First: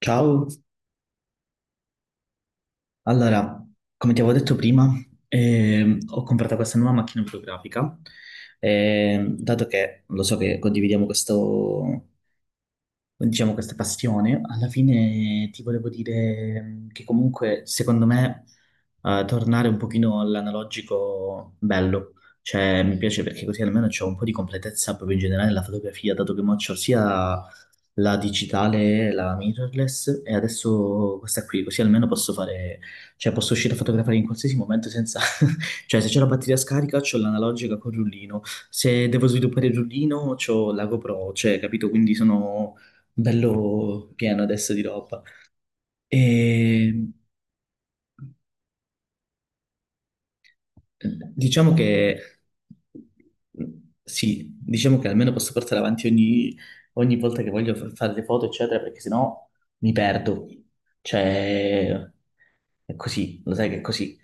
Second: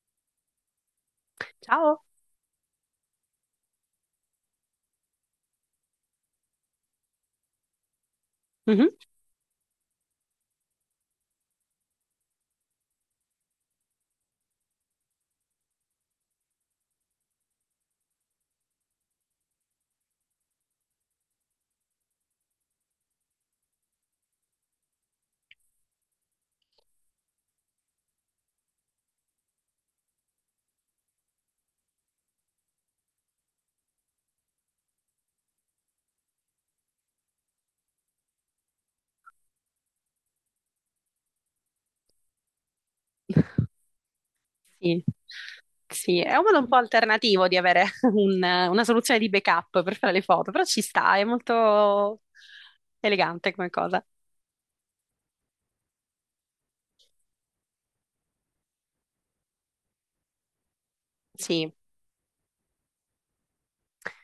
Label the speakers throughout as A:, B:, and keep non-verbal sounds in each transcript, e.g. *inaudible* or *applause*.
A: Ciao,
B: Ciao.
A: allora, come ti avevo detto prima, ho comprato questa nuova macchina fotografica,
B: Mhm.
A: dato che lo so che condividiamo questo, diciamo, questa passione, alla fine ti volevo dire che comunque, secondo me, tornare un pochino all'analogico bello. Cioè, mi piace perché così almeno c'è un po' di completezza proprio in generale nella fotografia, dato che mo c'ho sia la digitale, la mirrorless, e adesso questa qui, così almeno posso fare, cioè posso uscire a fotografare in qualsiasi momento senza... *laughs* Cioè, se c'è la batteria scarica, c'ho l'analogica col rullino. Se devo sviluppare il rullino, c'ho la GoPro, cioè, capito? Quindi sono bello pieno adesso di
B: Sì.
A: roba.
B: Sì, è un modo un po'
A: E
B: alternativo di avere *laughs* una soluzione di backup per fare le foto, però ci sta, è
A: diciamo che
B: molto elegante come cosa.
A: sì, diciamo che almeno posso portare avanti ogni, ogni volta che voglio fa- fare le foto, eccetera, perché sennò mi perdo.
B: Sì,
A: Cioè, è così, lo sai che è così.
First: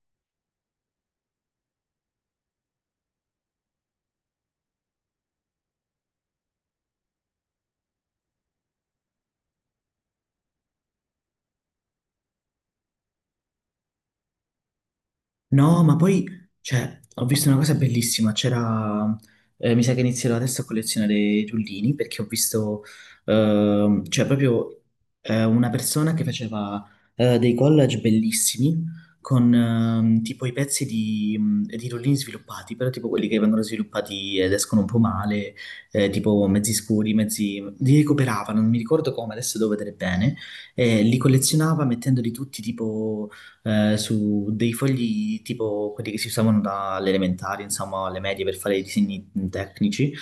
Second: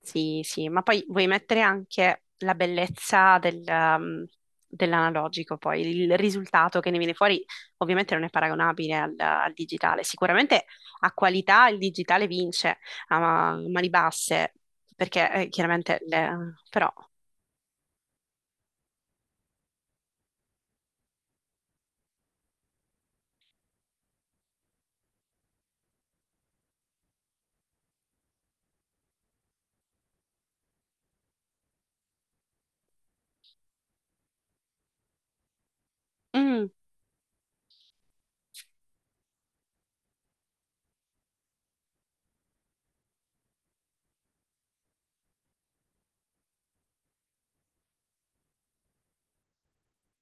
B: sì, sì, ma poi vuoi mettere anche la bellezza del, dell'analogico, poi il risultato che ne viene fuori ovviamente non è paragonabile al digitale, sicuramente a qualità il digitale vince a mani basse, perché
A: No, ma
B: chiaramente
A: poi,
B: però...
A: cioè, ho visto una cosa bellissima, c'era, mi sa che inizierò adesso a collezionare i rullini, perché ho visto, cioè, proprio una persona che faceva dei collage bellissimi con tipo i pezzi di rullini sviluppati, però tipo quelli che vengono sviluppati ed escono un po' male, tipo
B: Mm.
A: mezzi scuri, mezzi... li recuperava, non mi ricordo come, adesso devo vedere bene, li collezionava mettendoli tutti tipo su dei fogli tipo quelli che si usavano dalle elementari, insomma, alle medie per fare i disegni tecnici,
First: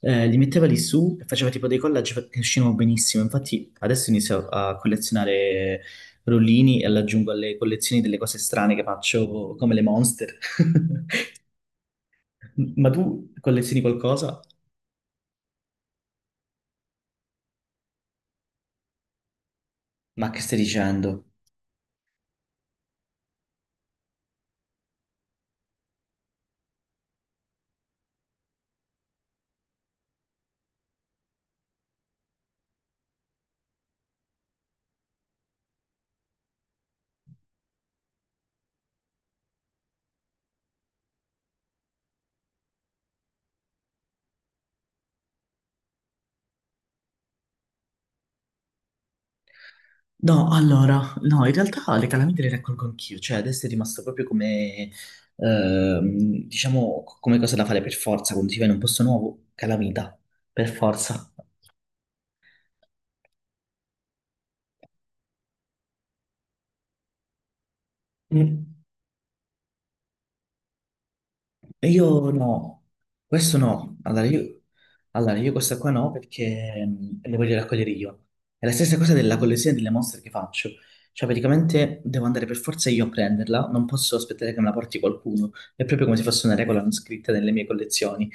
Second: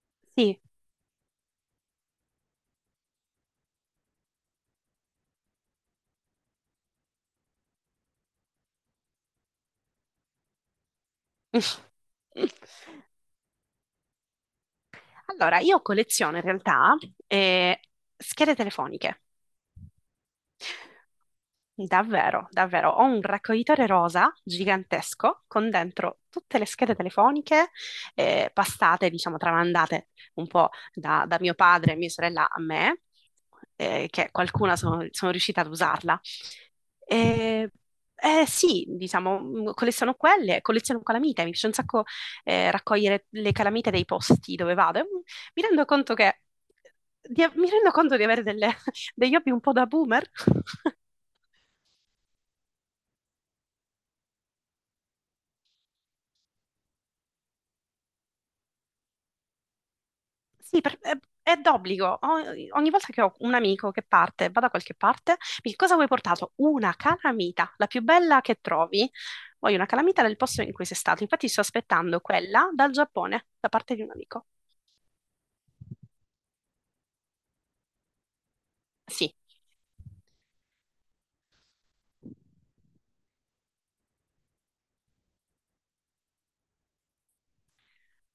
A: li
B: Sì.
A: metteva lì su e faceva che uscivano benissimo. Infatti adesso inizio a collezionare rollini e li aggiungo alle collezioni delle cose strane che faccio, come le monster. *laughs*
B: *laughs*
A: Ma tu collezioni qualcosa?
B: Allora, io colleziono in realtà eh, schede telefoniche.
A: Ma che stai dicendo?
B: Davvero, davvero. Ho un raccoglitore rosa gigantesco con dentro tutte le schede telefoniche passate, diciamo, tramandate un po' da mio padre e mia sorella a me, che qualcuna sono riuscita ad usarla. Eh, sì, diciamo, colleziono quelle, colleziono calamite, mi piace un sacco raccogliere le calamite dei posti dove vado. E, mi rendo conto che, mi rendo conto di avere *laughs* degli hobby un po' da boomer. *laughs*
A: No, allora, no, in realtà le calamite le raccolgo anch'io, cioè adesso è rimasto proprio come, diciamo, come cosa da fare per forza, quando si va in un posto nuovo, calamita, per
B: Sì,
A: forza.
B: è d'obbligo. Ogni volta che ho un amico che parte, va da qualche parte, mi dice, cosa vuoi portato? Una calamita, la più bella che
A: Mm.
B: trovi. Voglio una calamita del posto in cui sei stato. Infatti sto
A: E
B: aspettando
A: io
B: quella
A: no,
B: dal Giappone,
A: questo
B: da parte
A: no,
B: di un amico.
A: allora io questa qua no perché le voglio raccogliere io. È la stessa cosa
B: Sì.
A: della collezione delle mostre che faccio, cioè praticamente devo andare per forza io a prenderla, non posso aspettare che me la porti qualcuno, è proprio come se fosse una regola non scritta nelle mie collezioni.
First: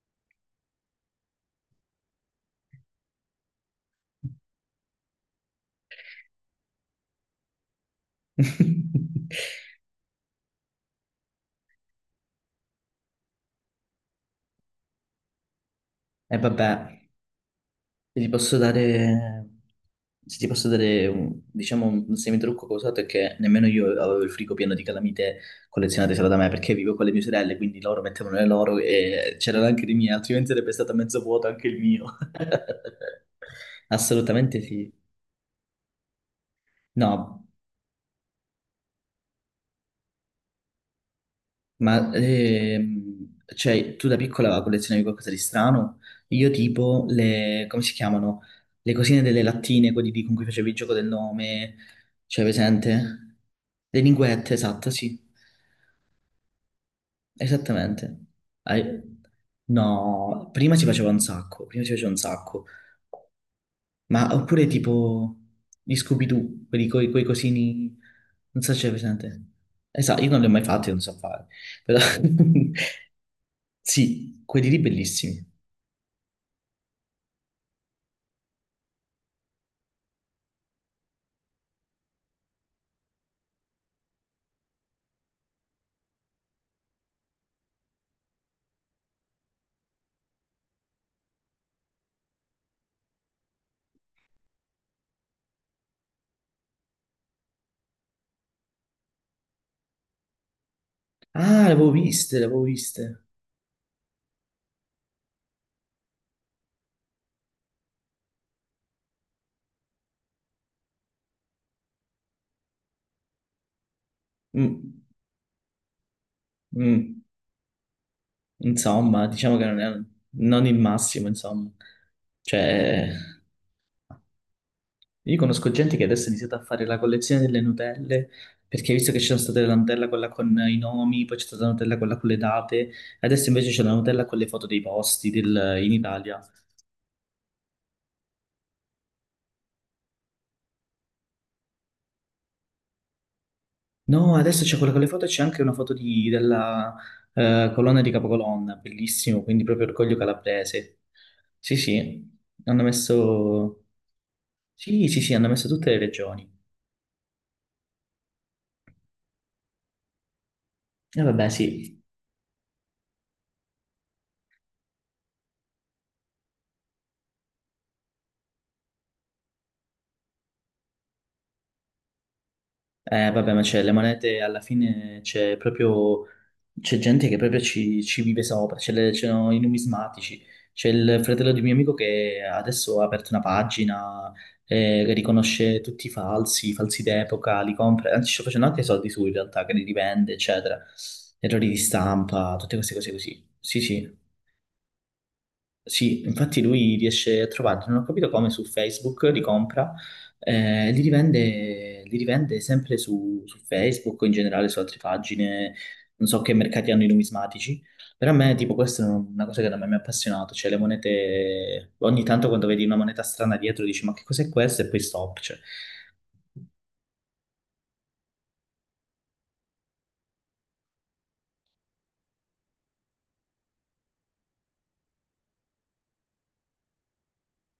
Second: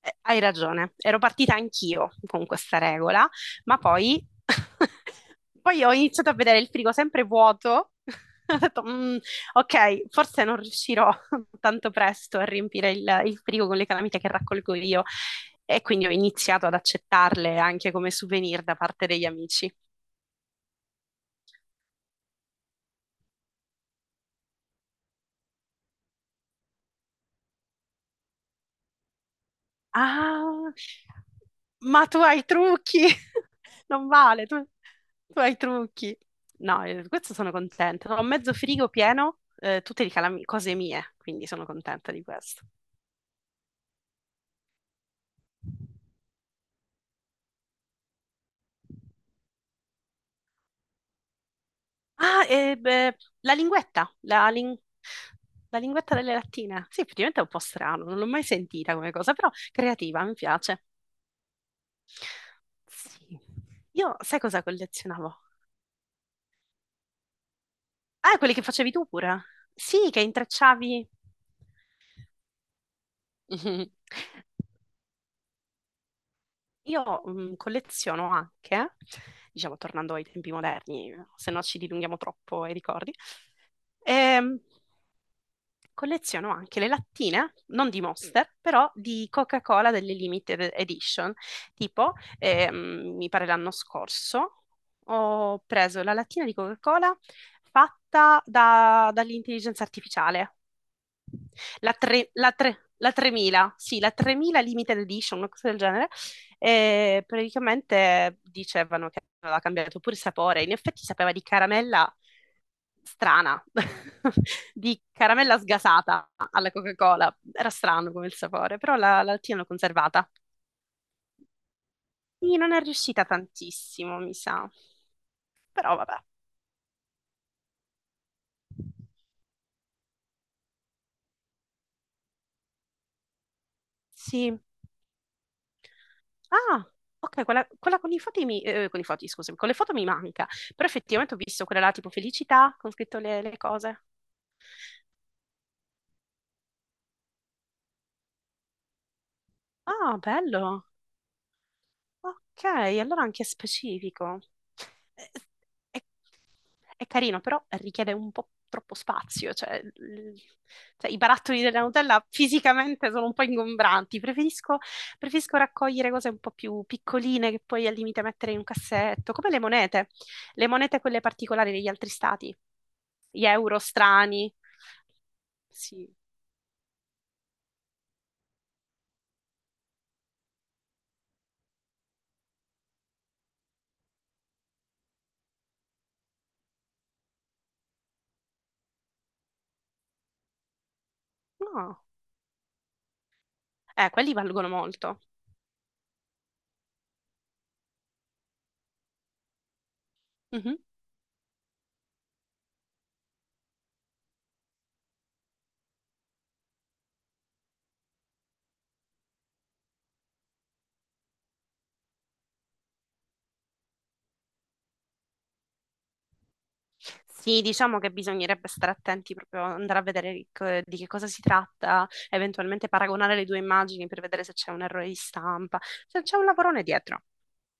B: Hai ragione, ero partita anch'io con questa regola, ma poi, *laughs* poi ho iniziato a vedere il frigo sempre vuoto. *laughs* Ho detto,
A: E
B: "Mm, ok, forse non riuscirò *laughs* tanto presto a riempire il frigo con le calamite che raccolgo io". E quindi ho iniziato
A: vabbè,
B: ad accettarle anche come
A: se ti posso
B: souvenir da parte degli
A: dare,
B: amici.
A: se ti posso dare un, diciamo un semitrucco che ho usato è che nemmeno io avevo il frigo pieno di calamite collezionate solo da me perché vivo con le mie sorelle, quindi loro mettevano le loro e c'erano anche le mie, altrimenti sarebbe
B: Ah,
A: stato mezzo vuoto anche il
B: ma
A: mio.
B: tu hai i trucchi! *laughs*
A: *laughs*
B: Non vale,
A: Assolutamente sì.
B: tu hai i trucchi. No, questo
A: No,
B: sono contenta. Ho mezzo frigo pieno, tutte di cose mie, quindi sono contenta
A: ma
B: di questo.
A: cioè, tu da piccola collezionavi qualcosa di strano? Io tipo le, come si chiamano? Le cosine delle lattine, con cui facevi il gioco del nome, cioè
B: Ah, e beh,
A: presente?
B: la
A: Le
B: linguetta, la,
A: linguette,
B: lin-
A: esatto, sì,
B: la linguetta delle lattine. Sì, effettivamente è un po' strano, non
A: esattamente.
B: l'ho mai sentita come
A: Hai-
B: cosa, però creativa, mi
A: No, prima si
B: piace.
A: faceva un sacco, prima si faceva un sacco.
B: Sì. Io,
A: Ma
B: sai cosa
A: oppure tipo
B: collezionavo?
A: gli Scooby-Doo, quelli coi, coi cosini,
B: Ah, quelli
A: non
B: che
A: so se c'è
B: facevi tu pure?
A: presente.
B: Sì, che
A: Esatto, io non li ho mai fatti, non
B: intrecciavi.
A: so fare, però... *laughs*
B: Mhm.
A: Sì, quelli lì bellissimi.
B: Io mm, colleziono anche, diciamo, tornando ai tempi moderni, se no ci dilunghiamo troppo ai ricordi, ehm, colleziono anche le lattine, non di Monster, però di Coca-Cola delle Limited Edition. Tipo, mi pare l'anno scorso, ho preso la lattina di Coca-Cola fatta dall'intelligenza artificiale.
A: Ah, le avevo
B: la, tre-
A: viste, le
B: la
A: avevo
B: tre-
A: viste.
B: la 3000, sì, la 3000 Limited Edition, una cosa del genere, e praticamente dicevano che aveva cambiato pure il sapore, in effetti sapeva di caramella strana, *laughs* di
A: Mm,
B: caramella sgasata alla
A: mm.
B: Coca-Cola, era strano come il sapore, però la
A: Insomma, diciamo
B: lattina
A: che
B: l'ho conservata.
A: non il massimo, insomma.
B: Quindi non è
A: Cioè,
B: riuscita tantissimo, mi sa,
A: io conosco gente
B: però
A: che
B: vabbè,
A: adesso ha iniziato a fare la collezione delle Nutelle, perché visto che c'è stata la Nutella quella con i nomi, poi c'è stata la Nutella quella con le date, adesso invece c'è la Nutella con le
B: sì.
A: foto in Italia.
B: Ah, ok, quella con i foti, mi, con i foti, scusami, con le foto mi manca, però effettivamente ho visto quella là tipo felicità, con scritto le cose.
A: No, adesso c'è quella con le foto, c'è anche una della colonna di Capocolonna, bellissimo, quindi proprio Orgoglio
B: Ah, bello.
A: Calabrese. Sì, sì,
B: Ok,
A: hanno
B: allora anche
A: messo...
B: specifico.
A: Sì, sì,
B: Eh,
A: sì, hanno messo tutte le
B: È,
A: regioni.
B: è carino, però richiede un po' troppo spazio, cioè, cioè, i
A: E vabbè,
B: barattoli della
A: sì,
B: Nutella fisicamente sono un po' ingombranti. Preferisco, preferisco raccogliere cose un po' più piccoline che poi al limite mettere in un cassetto, come le monete quelle particolari degli altri stati,
A: eh,
B: gli
A: vabbè, ma
B: euro
A: c'è le monete
B: strani.
A: alla fine c'è
B: Sì,
A: proprio c'è gente che proprio ci, ci vive sopra, c'erano i numismatici, c'è il fratello di un mio amico che adesso ha aperto una pagina che riconosce tutti i falsi d'epoca, li compra, anzi sta facendo anche soldi su in realtà, che li rivende, eccetera, errori di
B: no,
A: stampa, tutte queste cose così. Sì, sì.
B: quelli valgono molto.
A: Sì, infatti lui riesce a trovarli, non ho capito come su Facebook li compra,
B: Mhm.
A: li rivende sempre su, su Facebook o in generale su altre pagine, non so che mercati hanno i numismatici, però a me tipo questa è una cosa che da me mi ha appassionato, cioè le monete, ogni tanto quando vedi una moneta strana dietro dici ma che cos'è questo e poi stop, cioè.
B: Sì, diciamo che bisognerebbe stare attenti proprio andare a vedere di di che cosa si tratta, eventualmente paragonare le due immagini per vedere se c'è un errore di stampa, se c'è un lavorone dietro.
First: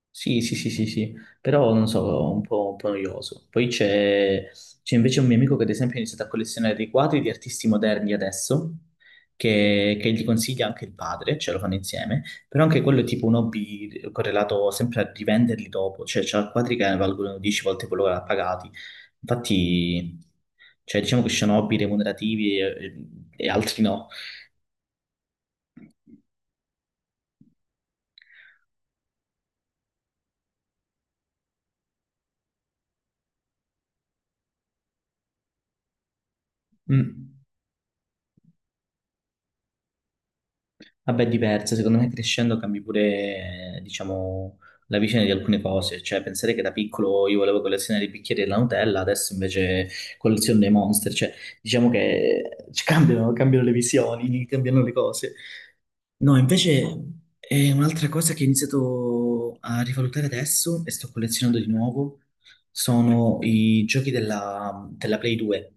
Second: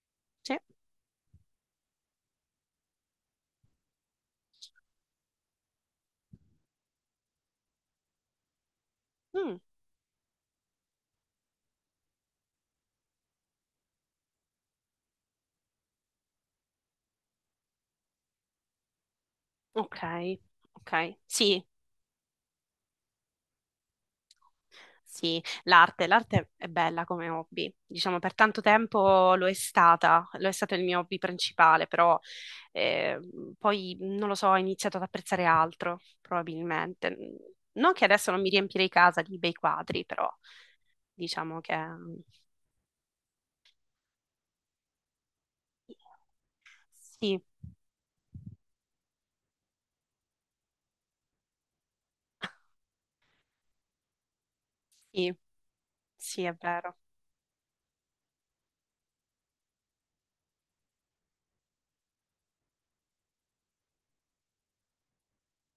A: Sì, sì,
B: Sì.
A: sì, sì, sì, però non so, un po' noioso. Poi c'è c'è invece un mio amico che ad esempio ha iniziato a collezionare dei quadri di artisti moderni adesso,
B: Mm,
A: che gli consiglia anche il padre, ce lo fanno insieme, però anche quello è tipo un hobby correlato sempre a rivenderli dopo, cioè c'ha quadri che valgono 10 volte quello che l'ha pagati.
B: ok,
A: Infatti, cioè
B: ok.
A: diciamo che ci sono
B: Sì,
A: hobby remunerativi e, e altri no.
B: sì, l'arte, l'arte è bella come hobby, diciamo per tanto tempo lo è stata, lo è stato il mio hobby principale, però eh, poi non lo so, ho iniziato ad apprezzare altro, probabilmente.
A: Mm.
B: Non che adesso non mi riempirei casa di bei quadri, però
A: Vabbè,
B: diciamo
A: diversa,
B: che
A: secondo me
B: mm,
A: crescendo cambi pure, diciamo, la visione di alcune cose, cioè pensare che da piccolo io
B: sì,
A: volevo collezionare i bicchieri della Nutella, adesso invece colleziono dei Monster, cioè diciamo che ci cambiano, cambiano le visioni, cambiano le
B: sì,
A: cose. No,
B: sì, è
A: invece
B: vero.
A: è un'altra cosa che ho iniziato a rivalutare adesso e sto collezionando di nuovo, sono i giochi della, della Play 2.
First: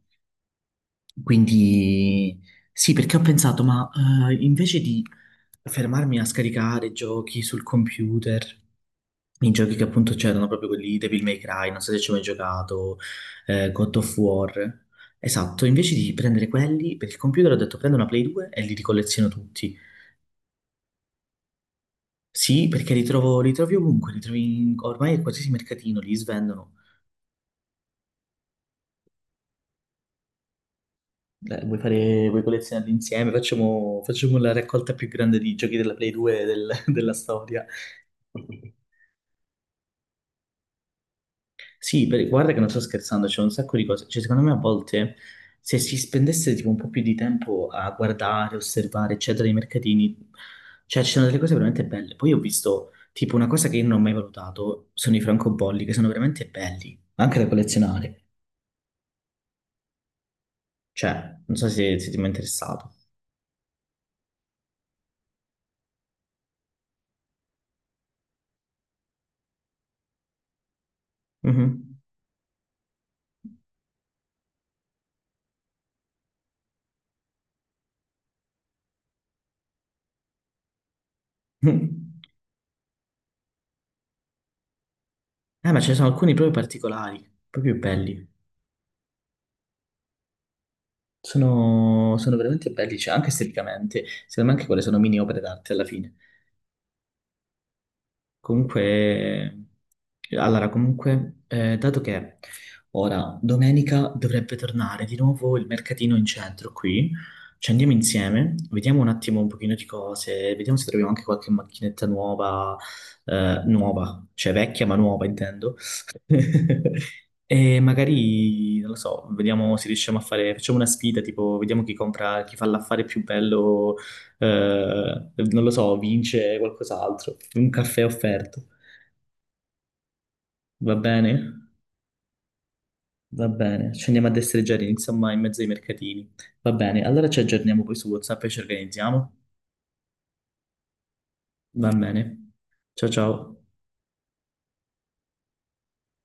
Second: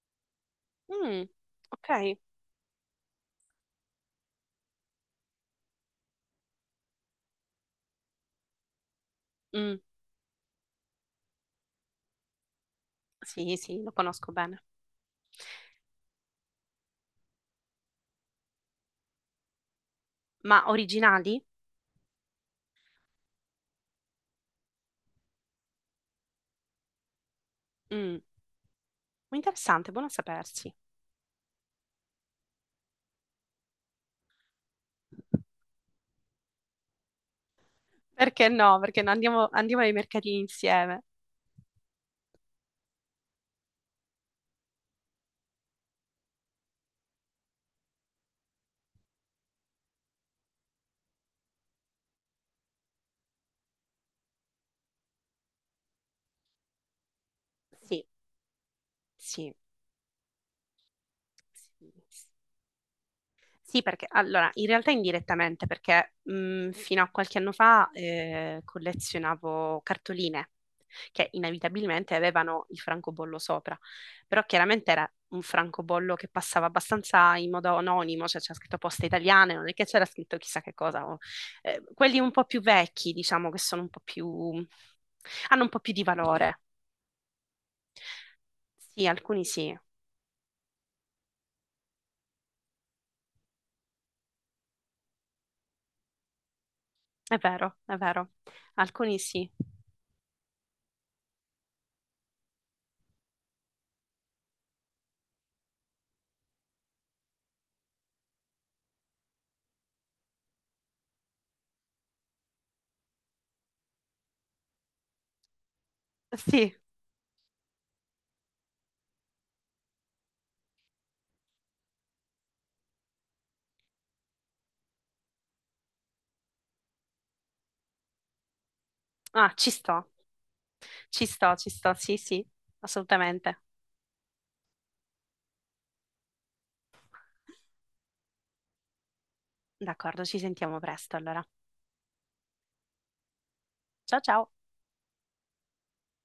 B: Mm, ok.
A: Quindi sì, perché ho pensato, ma invece di fermarmi a scaricare giochi sul computer, i giochi
B: Mm,
A: che appunto c'erano proprio quelli Devil May Cry, non so se ci ho mai giocato,
B: sì, sì, lo
A: God of
B: conosco bene.
A: War. Esatto, invece di prendere quelli per il computer ho detto prendo una Play 2 e li ricolleziono tutti.
B: Ma originali?
A: Sì, perché li trovo, li trovi ovunque, ormai in qualsiasi mercatino, li svendono.
B: Mm, interessante, buono a sapersi.
A: Vuoi fare, vuoi collezionarli insieme? Facciamo, facciamo la raccolta più grande di giochi della *laughs* della storia.
B: Perché no? Perché no? Andiamo, andiamo ai mercatini insieme.
A: Sì, guarda che non sto scherzando, c'è un sacco di cose. Cioè, secondo me a volte se si spendesse tipo un po' più di tempo a guardare, osservare, eccetera, i mercatini, cioè ci sono delle cose veramente belle. Poi ho visto tipo una cosa che io non ho mai valutato, sono i francobolli, che sono veramente belli, anche da
B: Sì,
A: collezionare.
B: sì,
A: Cioè, non so
B: sì.
A: se, se ti è mai interessato.
B: Sì, perché allora, in realtà indirettamente, perché fino a qualche anno fa collezionavo cartoline che
A: Mhm.
B: inevitabilmente avevano il francobollo sopra, però chiaramente era un francobollo che passava abbastanza in modo anonimo, cioè c'era scritto poste italiane, non è che c'era scritto chissà che cosa. Eh, quelli un
A: *laughs*
B: po' più vecchi, diciamo, che sono un po' più... hanno un
A: Ma
B: po'
A: ce
B: più
A: ne
B: di
A: sono alcuni proprio
B: valore.
A: particolari, proprio belli.
B: Sì, alcuni sì.
A: Sono, sono veramente belli, cioè, anche esteticamente. Secondo me anche quelle sono mini opere d'arte alla fine.
B: È vero, è vero. Alcuni sì.
A: Comunque, allora, comunque, dato che ora domenica dovrebbe tornare di nuovo il mercatino in centro qui, ci andiamo insieme, vediamo un attimo un pochino di cose, vediamo se troviamo anche qualche macchinetta nuova, nuova, cioè vecchia ma nuova intendo.
B: Sì,
A: *laughs* E magari, non lo so, vediamo se riusciamo a fare, facciamo una sfida, tipo, vediamo chi compra, chi fa l'affare più bello non lo so, vince qualcos'altro, un caffè offerto,
B: ah, ci sto.
A: va
B: Ci
A: bene?
B: sto, ci sto. Sì, sì,
A: Va
B: assolutamente.
A: bene, ci andiamo a destreggiare, insomma, in mezzo ai mercatini. Va bene, allora ci aggiorniamo poi su WhatsApp e ci organizziamo.
B: D'accordo, ci sentiamo presto allora.
A: Va bene. Ciao ciao.
B: Ciao ciao.